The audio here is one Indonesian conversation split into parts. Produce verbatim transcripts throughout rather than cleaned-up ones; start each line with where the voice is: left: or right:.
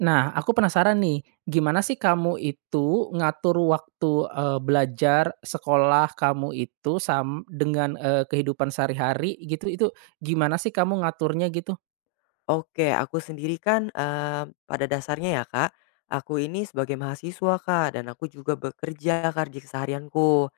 right: Nah, aku penasaran nih, gimana sih kamu itu ngatur waktu, eee, belajar, sekolah kamu itu sam dengan, eee, kehidupan sehari-hari gitu, itu gimana sih kamu ngaturnya gitu?
left: Oke, aku sendiri kan, eee, pada dasarnya ya, Kak, aku ini sebagai mahasiswa, Kak, dan aku juga bekerja, Kak, di keseharianku.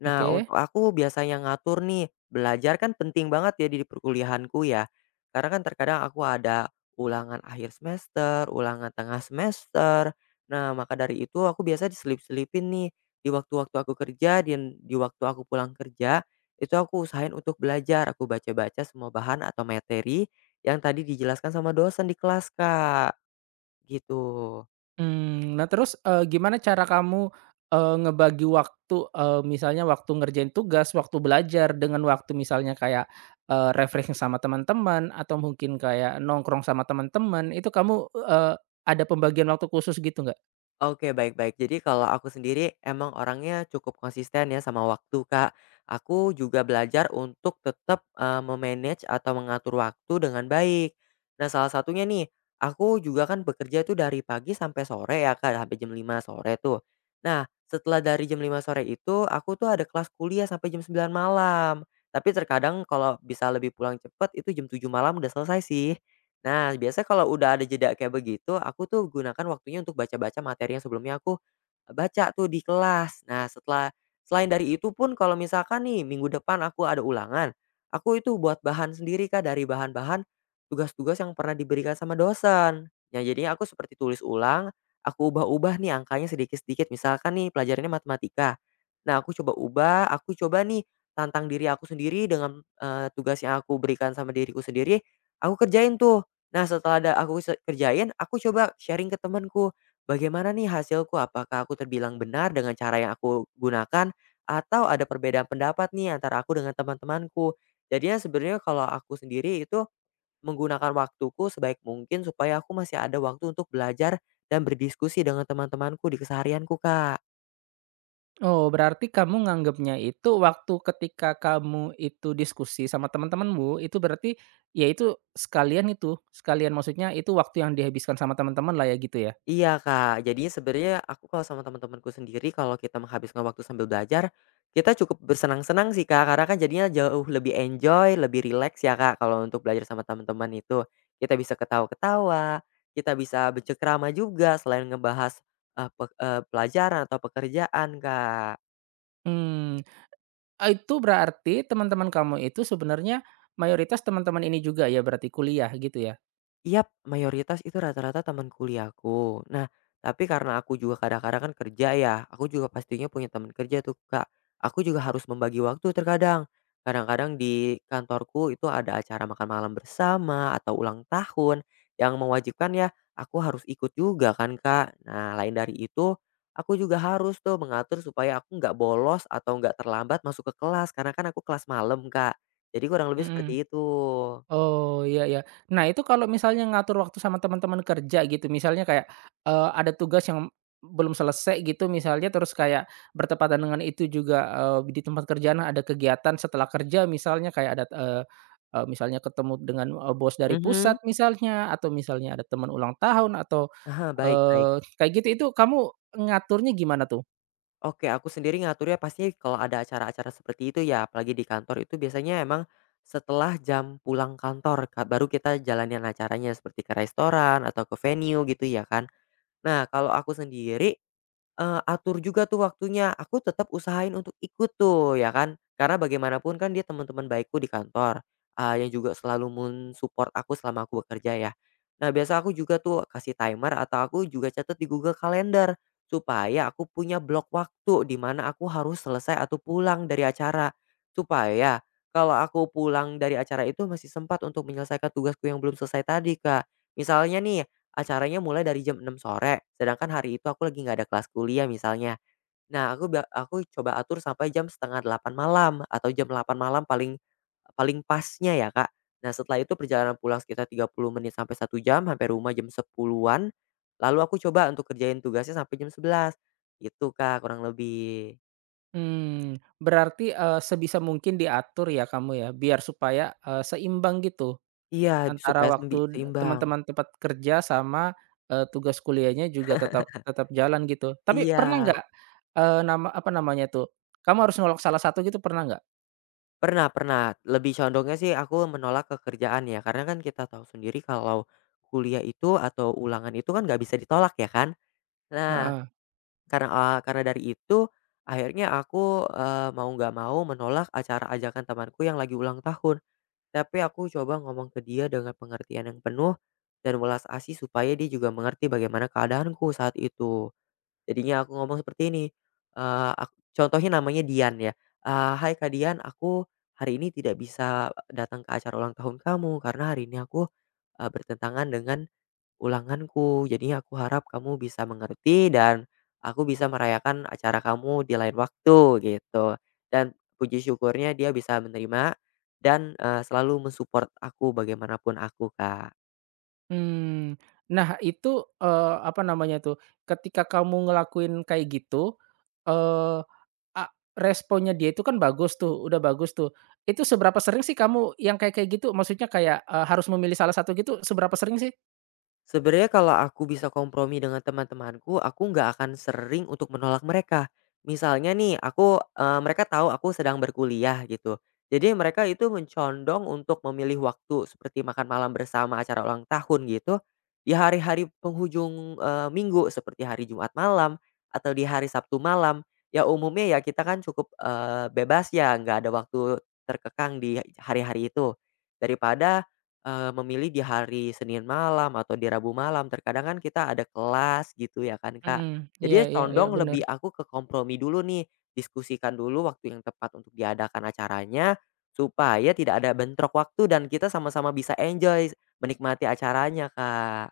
left: Nah,
right: Oke.
left: untuk aku biasanya ngatur nih, belajar kan penting banget ya di perkuliahanku ya. Karena kan terkadang aku ada ulangan akhir semester, ulangan tengah semester. Nah, maka dari itu aku biasa diselip-selipin nih di waktu-waktu aku kerja dan di waktu aku pulang kerja, itu aku usahain untuk belajar. Aku baca-baca semua bahan atau materi yang tadi dijelaskan sama dosen di kelas, Kak. Gitu.
right: Mmm, nah terus, eee, gimana cara kamu, eee, ngebagi waktu, eee, misalnya waktu ngerjain tugas, waktu belajar dengan waktu misalnya kayak, eee, refreshing sama teman-teman atau mungkin kayak nongkrong sama teman-teman, itu kamu, eee, ada pembagian waktu khusus gitu nggak?
left: Oke, baik baik. Jadi kalau aku sendiri emang orangnya cukup konsisten ya sama waktu, Kak. Aku juga belajar untuk tetap, eee, me atau mengatur waktu dengan baik. Nah, salah satunya nih, aku juga kan bekerja tuh dari pagi sampai sore ya, Kak, sampai jam lima sore tuh. Nah, setelah dari jam lima sore itu, aku tuh ada kelas kuliah sampai jam sembilan malam. Tapi terkadang kalau bisa lebih pulang cepet itu jam tujuh malam udah selesai sih. Nah, biasanya kalau udah ada jeda kayak begitu, aku tuh gunakan waktunya untuk baca-baca materi yang sebelumnya aku eh, baca tuh di kelas. Nah, setelah selain dari itu pun kalau misalkan nih minggu depan aku ada ulangan, aku itu buat bahan sendiri, Kak, dari bahan-bahan tugas-tugas yang pernah diberikan sama dosen. Ya jadinya aku seperti tulis ulang, aku ubah-ubah nih angkanya sedikit-sedikit. Misalkan nih pelajarannya matematika. Nah, aku coba ubah, aku coba nih tantang diri aku sendiri dengan, eee, tugas yang aku berikan sama diriku sendiri, aku kerjain tuh. Nah, setelah ada aku se kerjain, aku coba sharing ke temanku, "Bagaimana nih hasilku? Apakah aku terbilang benar dengan cara yang aku gunakan? Atau ada perbedaan pendapat nih antara aku dengan teman-temanku?" Jadinya sebenarnya kalau aku sendiri itu menggunakan waktuku sebaik mungkin supaya aku masih ada waktu untuk belajar dan berdiskusi dengan teman-temanku di keseharianku, Kak.
right: Oh, berarti kamu nganggapnya itu waktu ketika kamu itu diskusi sama teman-temanmu, itu berarti ya itu sekalian itu, sekalian maksudnya itu waktu yang dihabiskan sama teman-teman lah ya gitu ya?
left: Iya, Kak. Jadinya sebenarnya aku kalau sama teman-temanku sendiri kalau kita menghabiskan waktu sambil belajar, kita cukup bersenang-senang sih, Kak. Karena kan jadinya jauh lebih enjoy, lebih rileks ya, Kak, kalau untuk belajar sama teman-teman itu. Kita bisa ketawa-ketawa, kita bisa bercekrama juga selain ngebahas, eee, pe eee, pelajaran atau pekerjaan, Kak.
right: Hmm, eee, itu berarti teman-teman kamu itu sebenarnya mayoritas teman-teman ini juga ya berarti kuliah gitu ya?
left: Yap, mayoritas itu rata-rata teman kuliahku. Nah, tapi karena aku juga kadang-kadang kan kerja ya, aku juga pastinya punya teman kerja tuh, Kak. Aku juga harus membagi waktu terkadang. Kadang-kadang di kantorku itu ada acara makan malam bersama atau ulang tahun yang mewajibkan ya aku harus ikut juga kan, Kak. Nah, lain dari itu aku juga harus tuh mengatur supaya aku nggak bolos atau nggak terlambat masuk ke kelas karena kan aku kelas malam, Kak. Jadi kurang lebih
right: Mhm.
left: seperti itu.
right: Oh, iya iya. Nah, itu kalau misalnya ngatur waktu sama teman-teman kerja gitu, misalnya kayak, eee, ada tugas yang belum selesai gitu misalnya, terus kayak bertepatan dengan itu juga, eee, di tempat kerjaan ada kegiatan setelah kerja misalnya kayak ada, eee eee, misalnya ketemu dengan, eee, bos dari
left: Mhm.
right: pusat misalnya, atau misalnya ada teman ulang tahun atau,
left: Aha, baik baik.
right: eee, kayak gitu, itu kamu ngaturnya gimana tuh?
left: Oke, aku sendiri ngaturnya pasti kalau ada acara-acara seperti itu ya, apalagi di kantor itu biasanya emang setelah jam pulang kantor, Kak, baru kita jalanin acaranya seperti ke restoran atau ke venue gitu ya kan. Nah, kalau aku sendiri Eee, atur juga tuh waktunya, aku tetap usahain untuk ikut tuh ya kan, karena bagaimanapun kan dia teman-teman baikku di kantor, eee, yang juga selalu men-support aku selama aku bekerja ya. Nah, biasa aku juga tuh kasih timer atau aku juga catat di Google Calendar, supaya aku punya blok waktu di mana aku harus selesai atau pulang dari acara. Supaya kalau aku pulang dari acara itu masih sempat untuk menyelesaikan tugasku yang belum selesai tadi, Kak. Misalnya nih acaranya mulai dari jam enam sore, sedangkan hari itu aku lagi nggak ada kelas kuliah misalnya. Nah, aku ba aku coba atur sampai jam setengah delapan malam atau jam delapan malam paling paling pasnya ya, Kak. Nah, setelah itu perjalanan pulang sekitar tiga puluh menit sampai satu jam, sampai rumah jam sepuluh-an, lalu aku coba untuk kerjain tugasnya sampai jam sebelas gitu, Kak, kurang lebih.
right: Mmm, berarti, eee, sebisa mungkin diatur ya kamu ya, biar supaya, eee, seimbang gitu?
left: Iya,
right: Antara
left: supaya sembi
right: waktu
left: seimbang.
right: teman-teman tempat kerja sama, eee, tugas kuliahnya juga tetap tetap jalan gitu. Tapi pernah
left: Iya.
right: nggak, eee, nama apa namanya tuh, kamu harus nolak salah satu gitu pernah nggak?
left: Pernah pernah, lebih condongnya sih aku menolak kekerjaan ya, karena kan kita tahu sendiri kalau kuliah itu atau ulangan itu kan nggak bisa ditolak ya kan. Nah,
right: Heeh.
left: karena, eee, karena dari itu akhirnya aku, eee, mau nggak mau menolak acara ajakan temanku yang lagi ulang tahun. Tapi aku coba ngomong ke dia dengan pengertian yang penuh dan welas asih supaya dia juga mengerti bagaimana keadaanku saat itu. Jadinya aku ngomong seperti ini, eee, ak contohnya namanya Dian ya, eee, "Hai Kak Dian, aku hari ini tidak bisa datang ke acara ulang tahun kamu karena hari ini aku, eee, bertentangan dengan ulanganku. Jadinya aku harap kamu bisa mengerti dan aku bisa merayakan acara kamu di lain waktu," gitu. Dan puji syukurnya dia bisa menerima dan, eee, selalu mensupport aku bagaimanapun aku, Kak.
right: Mmm, nah itu, eee, apa namanya tuh, ketika kamu ngelakuin kayak gitu, eee, a responnya dia itu kan bagus tuh, udah bagus tuh. Itu seberapa sering sih kamu yang kayak kayak gitu? Maksudnya kayak, eee, harus memilih salah satu gitu seberapa sering sih?
left: Sebenarnya kalau aku bisa kompromi dengan teman-temanku, aku nggak akan sering untuk menolak mereka. Misalnya nih, aku eee, mereka tahu aku sedang berkuliah gitu. Jadi mereka itu mencondong untuk memilih waktu seperti makan malam bersama acara ulang tahun gitu, di hari-hari penghujung, eee, minggu seperti hari Jumat malam atau di hari Sabtu malam. Ya umumnya ya kita kan cukup, eee, bebas ya, nggak ada waktu terkekang di hari-hari itu. Daripada Eee, memilih di hari Senin malam atau di Rabu malam, terkadang kan kita ada kelas gitu ya kan, Kak.
right: Mhm, iya
left: Jadi ya
right: iya iya,
left: condong
right: bener.
left: lebih aku ke kompromi dulu nih, diskusikan dulu waktu yang tepat untuk diadakan acaranya, supaya tidak ada bentrok waktu dan kita sama-sama bisa enjoy menikmati acaranya, Kak.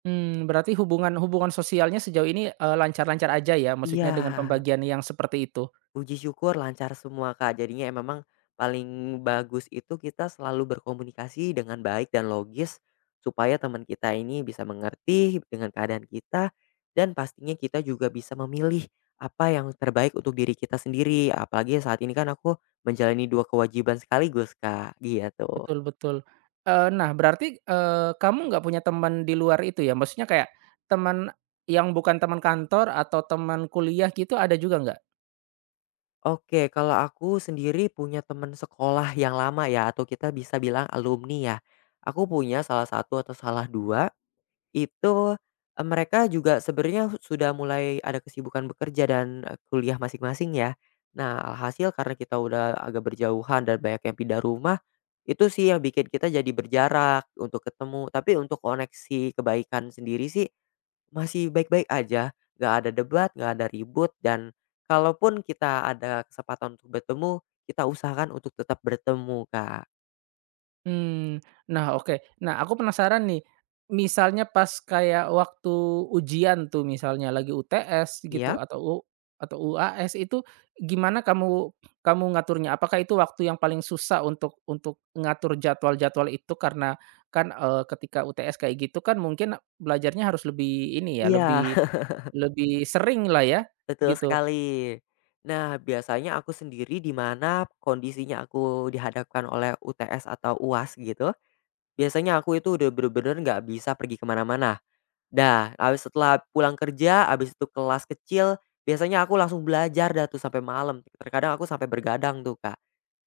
right: Hmm, berarti hubungan hubungan sosialnya sejauh ini, eee, lancar-lancar aja ya, maksudnya dengan
left: Iya.
right: pembagian yang seperti itu?
left: Puji syukur lancar semua, Kak. Jadinya ya memang paling bagus itu kita selalu berkomunikasi dengan baik dan logis, supaya teman kita ini bisa mengerti dengan keadaan kita, dan pastinya kita juga bisa memilih apa yang terbaik untuk diri kita sendiri. Apalagi saat ini kan aku menjalani dua kewajiban sekaligus, Kak, gitu.
right: Betul betul. Eee, nah berarti, eee, kamu nggak punya teman di luar itu ya? Maksudnya kayak teman yang bukan teman kantor atau teman kuliah gitu ada juga nggak?
left: Oke, kalau aku sendiri punya teman sekolah yang lama ya, atau kita bisa bilang alumni ya. Aku punya salah satu atau salah dua itu, eee, mereka juga sebenarnya sudah mulai ada kesibukan bekerja dan, eee, kuliah masing-masing ya. Nah, alhasil karena kita udah agak berjauhan dan banyak yang pindah rumah, itu sih yang bikin kita jadi berjarak untuk ketemu. Tapi untuk koneksi kebaikan sendiri sih masih baik-baik aja, nggak ada debat, nggak ada ribut, dan kalaupun kita ada kesempatan untuk bertemu, kita usahakan untuk tetap bertemu, Kak.
right: Hmm. Nah oke. Nah aku penasaran nih, misalnya pas kayak waktu ujian tuh misalnya lagi U T S gitu
left: Iya?
right: atau u atau U A S itu gimana kamu kamu ngaturnya? Apakah itu waktu yang paling susah untuk untuk ngatur jadwal-jadwal itu karena kan, eee, ketika U T S kayak gitu kan mungkin belajarnya harus lebih ini ya,
left: Iya.
right: lebih lebih sering lah ya
left: Betul
right: gitu.
left: sekali. Nah, biasanya aku sendiri di mana kondisinya aku dihadapkan oleh U T S atau U A S gitu, biasanya aku itu udah bener-bener nggak bisa pergi kemana-mana. Dah, habis setelah pulang kerja, habis itu kelas kecil, biasanya aku langsung belajar dah tuh sampai malam. Terkadang aku sampai bergadang tuh, Kak.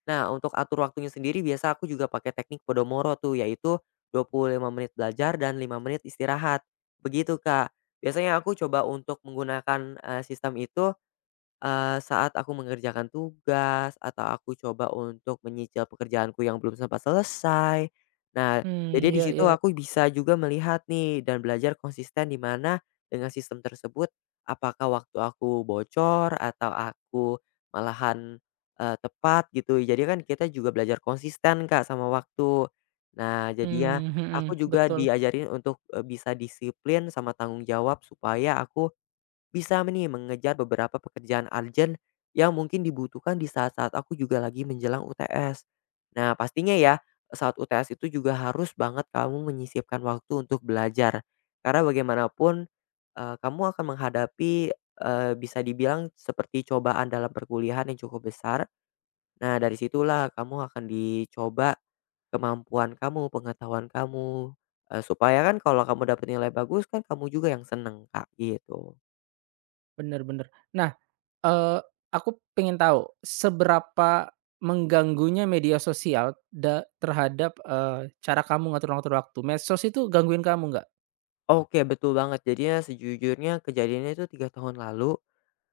left: Nah, untuk atur waktunya sendiri biasa aku juga pakai teknik Pomodoro tuh, yaitu dua puluh lima menit belajar dan lima menit istirahat. Begitu, Kak. Biasanya aku coba untuk menggunakan, eee, sistem itu Eee, saat aku mengerjakan tugas atau aku coba untuk menyicil pekerjaanku yang belum sempat selesai. Nah,
right: Hmm,
left: jadi di
right: iya
left: situ
right: iya.
left: aku bisa juga melihat nih dan belajar konsisten di mana dengan sistem tersebut apakah waktu aku bocor atau aku malahan, eee, tepat gitu. Jadi kan kita juga belajar konsisten, Kak, sama waktu. Nah, jadinya
right: Hmm,
left: aku
right: mhm,
left: juga
right: betul,
left: diajarin untuk, eee, bisa disiplin sama tanggung jawab supaya aku bisa nih mengejar beberapa pekerjaan urgent yang mungkin dibutuhkan di saat-saat aku juga lagi menjelang U T S. Nah, pastinya ya, saat U T S itu juga harus banget kamu menyisipkan waktu untuk belajar. Karena bagaimanapun eh, kamu akan menghadapi eh, bisa dibilang seperti cobaan dalam perkuliahan yang cukup besar. Nah, dari situlah kamu akan dicoba kemampuan kamu, pengetahuan kamu. Eh, supaya kan kalau kamu dapat nilai bagus kan kamu juga yang seneng, Kak, gitu.
right: bener bener. Nah, Eee, aku pengen tahu seberapa mengganggunya media sosial da terhadap, eee, cara kamu ngatur-ngatur waktu? Medsos itu gangguin kamu nggak?
left: Oke, betul banget. Jadinya sejujurnya kejadiannya itu tiga tahun lalu,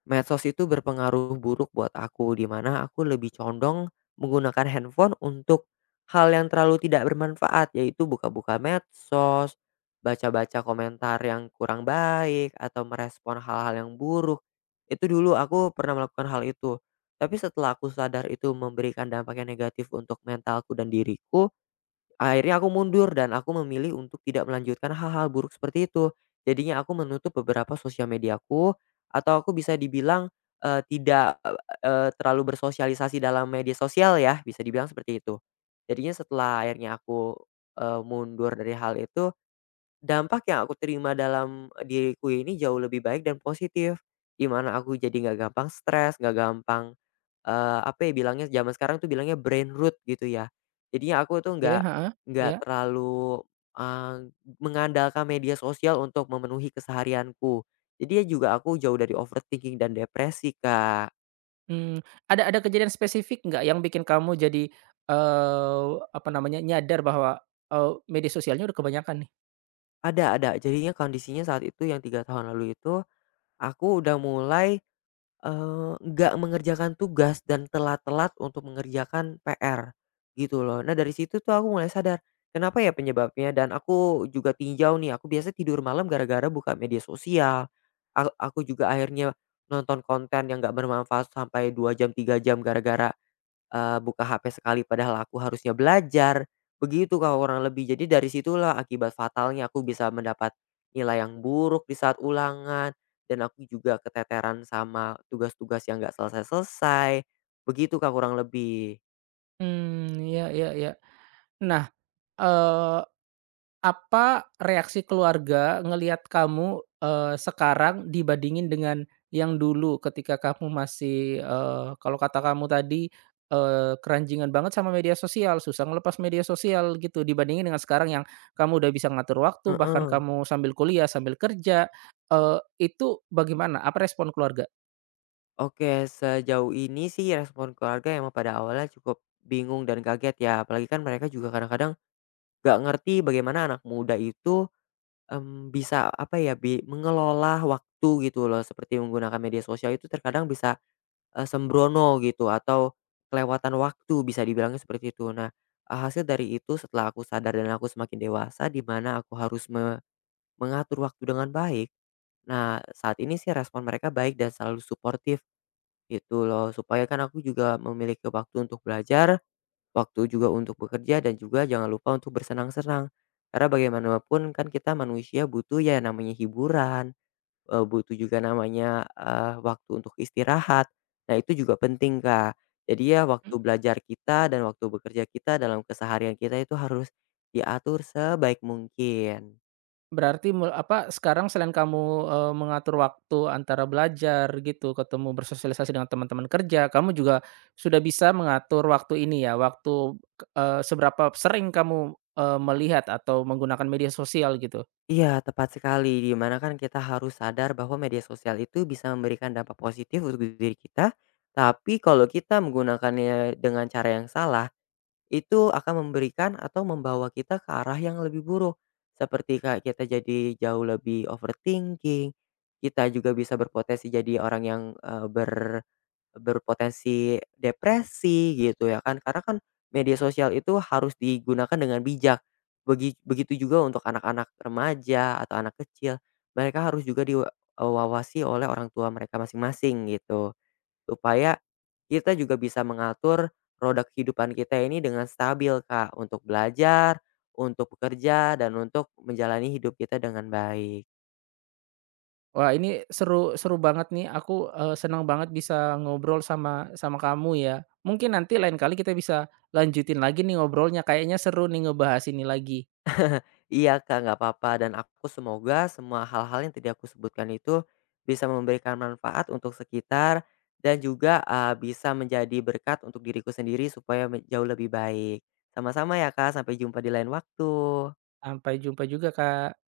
left: medsos itu berpengaruh buruk buat aku, di mana aku lebih condong menggunakan handphone untuk hal yang terlalu tidak bermanfaat, yaitu buka-buka medsos, baca-baca komentar yang kurang baik, atau merespon hal-hal yang buruk. Itu dulu aku pernah melakukan hal itu. Tapi setelah aku sadar itu memberikan dampak yang negatif untuk mentalku dan diriku, akhirnya aku mundur dan aku memilih untuk tidak melanjutkan hal-hal buruk seperti itu. Jadinya aku menutup beberapa sosial mediaku atau aku bisa dibilang, eee, tidak, eee, terlalu bersosialisasi dalam media sosial ya, bisa dibilang seperti itu. Jadinya setelah akhirnya aku, eee, mundur dari hal itu dampak yang aku terima dalam diriku ini jauh lebih baik dan positif, di mana aku jadi nggak gampang stres, nggak gampang, eee, apa ya bilangnya zaman sekarang tuh bilangnya brain root gitu ya. Jadinya aku tuh
right: Oke,
left: nggak
right: heeh,
left: nggak
right: iya.
left: terlalu, eee, mengandalkan media sosial untuk memenuhi keseharianku. Jadi ya juga aku jauh dari overthinking dan depresi, Kak.
right: Mmm, ada ada kejadian spesifik nggak yang bikin kamu jadi, eee, apa namanya, nyadar bahwa, eee, media sosialnya udah kebanyakan nih?
left: Ada ada, jadinya kondisinya saat itu yang tiga tahun lalu itu, aku udah mulai Eee, nggak mengerjakan tugas dan telat-telat untuk mengerjakan P R, gitu loh. Nah, dari situ tuh aku mulai sadar, kenapa ya penyebabnya dan aku juga tinjau nih, aku biasa tidur malam gara-gara buka media sosial. Ak aku juga akhirnya nonton konten yang nggak bermanfaat sampai dua jam, tiga jam gara-gara Eee, buka H P sekali padahal aku harusnya belajar, begitu, Kak, kurang lebih. Jadi dari situlah akibat fatalnya aku bisa mendapat nilai yang buruk di saat ulangan, dan aku juga keteteran sama tugas-tugas yang nggak selesai-selesai, begitu, Kak, kurang lebih.
right: Mmm, iya iya iya. Nah, eee apa reaksi keluarga ngelihat kamu, eee, sekarang dibandingin dengan yang dulu ketika kamu masih, eee, kalau kata kamu tadi, eee, "Keranjingan banget sama media sosial, susah ngelepas media sosial," gitu, dibandingin dengan sekarang yang kamu udah bisa ngatur waktu, bahkan
left: Heeh.
right: kamu sambil kuliah, sambil kerja, eee, itu bagaimana? Apa respon keluarga?
left: Oke, sejauh ini sih respon keluarga emang pada awalnya cukup bingung dan kaget ya, apalagi kan mereka juga kadang-kadang nggak ngerti bagaimana anak muda itu Mmm, bisa apa ya, bi mengelola waktu gitu loh, seperti menggunakan media sosial itu terkadang bisa, eee, sembrono gitu atau kelewatan waktu bisa dibilangnya seperti itu. Nah, eee, hasil dari itu setelah aku sadar dan aku semakin dewasa di mana aku harus me mengatur waktu dengan baik. Nah, saat ini sih respon mereka baik dan selalu suportif gitu loh, supaya kan aku juga memiliki waktu untuk belajar, waktu juga untuk bekerja, dan juga jangan lupa untuk bersenang-senang. Karena bagaimanapun kan kita manusia butuh ya namanya hiburan, eee, butuh juga namanya, eee, waktu untuk istirahat. Nah, itu juga penting, Kak. Jadi ya waktu belajar kita dan waktu bekerja kita dalam keseharian kita itu harus diatur sebaik mungkin.
right: Berarti mul apa, sekarang selain kamu, eee, mengatur waktu antara belajar gitu, ketemu bersosialisasi dengan teman-teman kerja, kamu juga sudah bisa mengatur waktu ini ya? Waktu, eee, seberapa sering kamu, eee, melihat atau menggunakan media sosial gitu?
left: Iya, tepat sekali, di mana kan kita harus sadar bahwa media sosial itu bisa memberikan dampak positif untuk diri kita, tapi kalau kita menggunakannya dengan cara yang salah itu akan memberikan atau membawa kita ke arah yang lebih buruk. Seperti kayak kita jadi jauh lebih overthinking, kita juga bisa berpotensi jadi orang yang, eee, ber berpotensi depresi gitu ya kan, karena kan media sosial itu harus digunakan dengan bijak. Begi begitu juga untuk anak-anak remaja atau anak kecil, mereka harus juga diwawasi oleh orang tua mereka masing-masing gitu. Supaya kita juga bisa mengatur roda kehidupan kita ini dengan stabil, Kak, untuk belajar, untuk bekerja, dan untuk menjalani hidup kita dengan baik.
right: Wah ini seru seru banget nih, aku, eee, senang banget bisa ngobrol sama sama kamu ya. Mungkin nanti lain kali kita bisa lanjutin lagi nih ngobrolnya, kayaknya seru nih ngebahas ini lagi.
left: Iya, Kak, nggak apa-apa, dan aku semoga semua hal-hal yang tadi aku sebutkan itu bisa memberikan manfaat untuk sekitar dan juga, eee, bisa menjadi berkat untuk diriku sendiri supaya me jauh lebih baik. Sama-sama ya, Kak, sampai jumpa di lain waktu.
right: Sampai jumpa juga, Kak.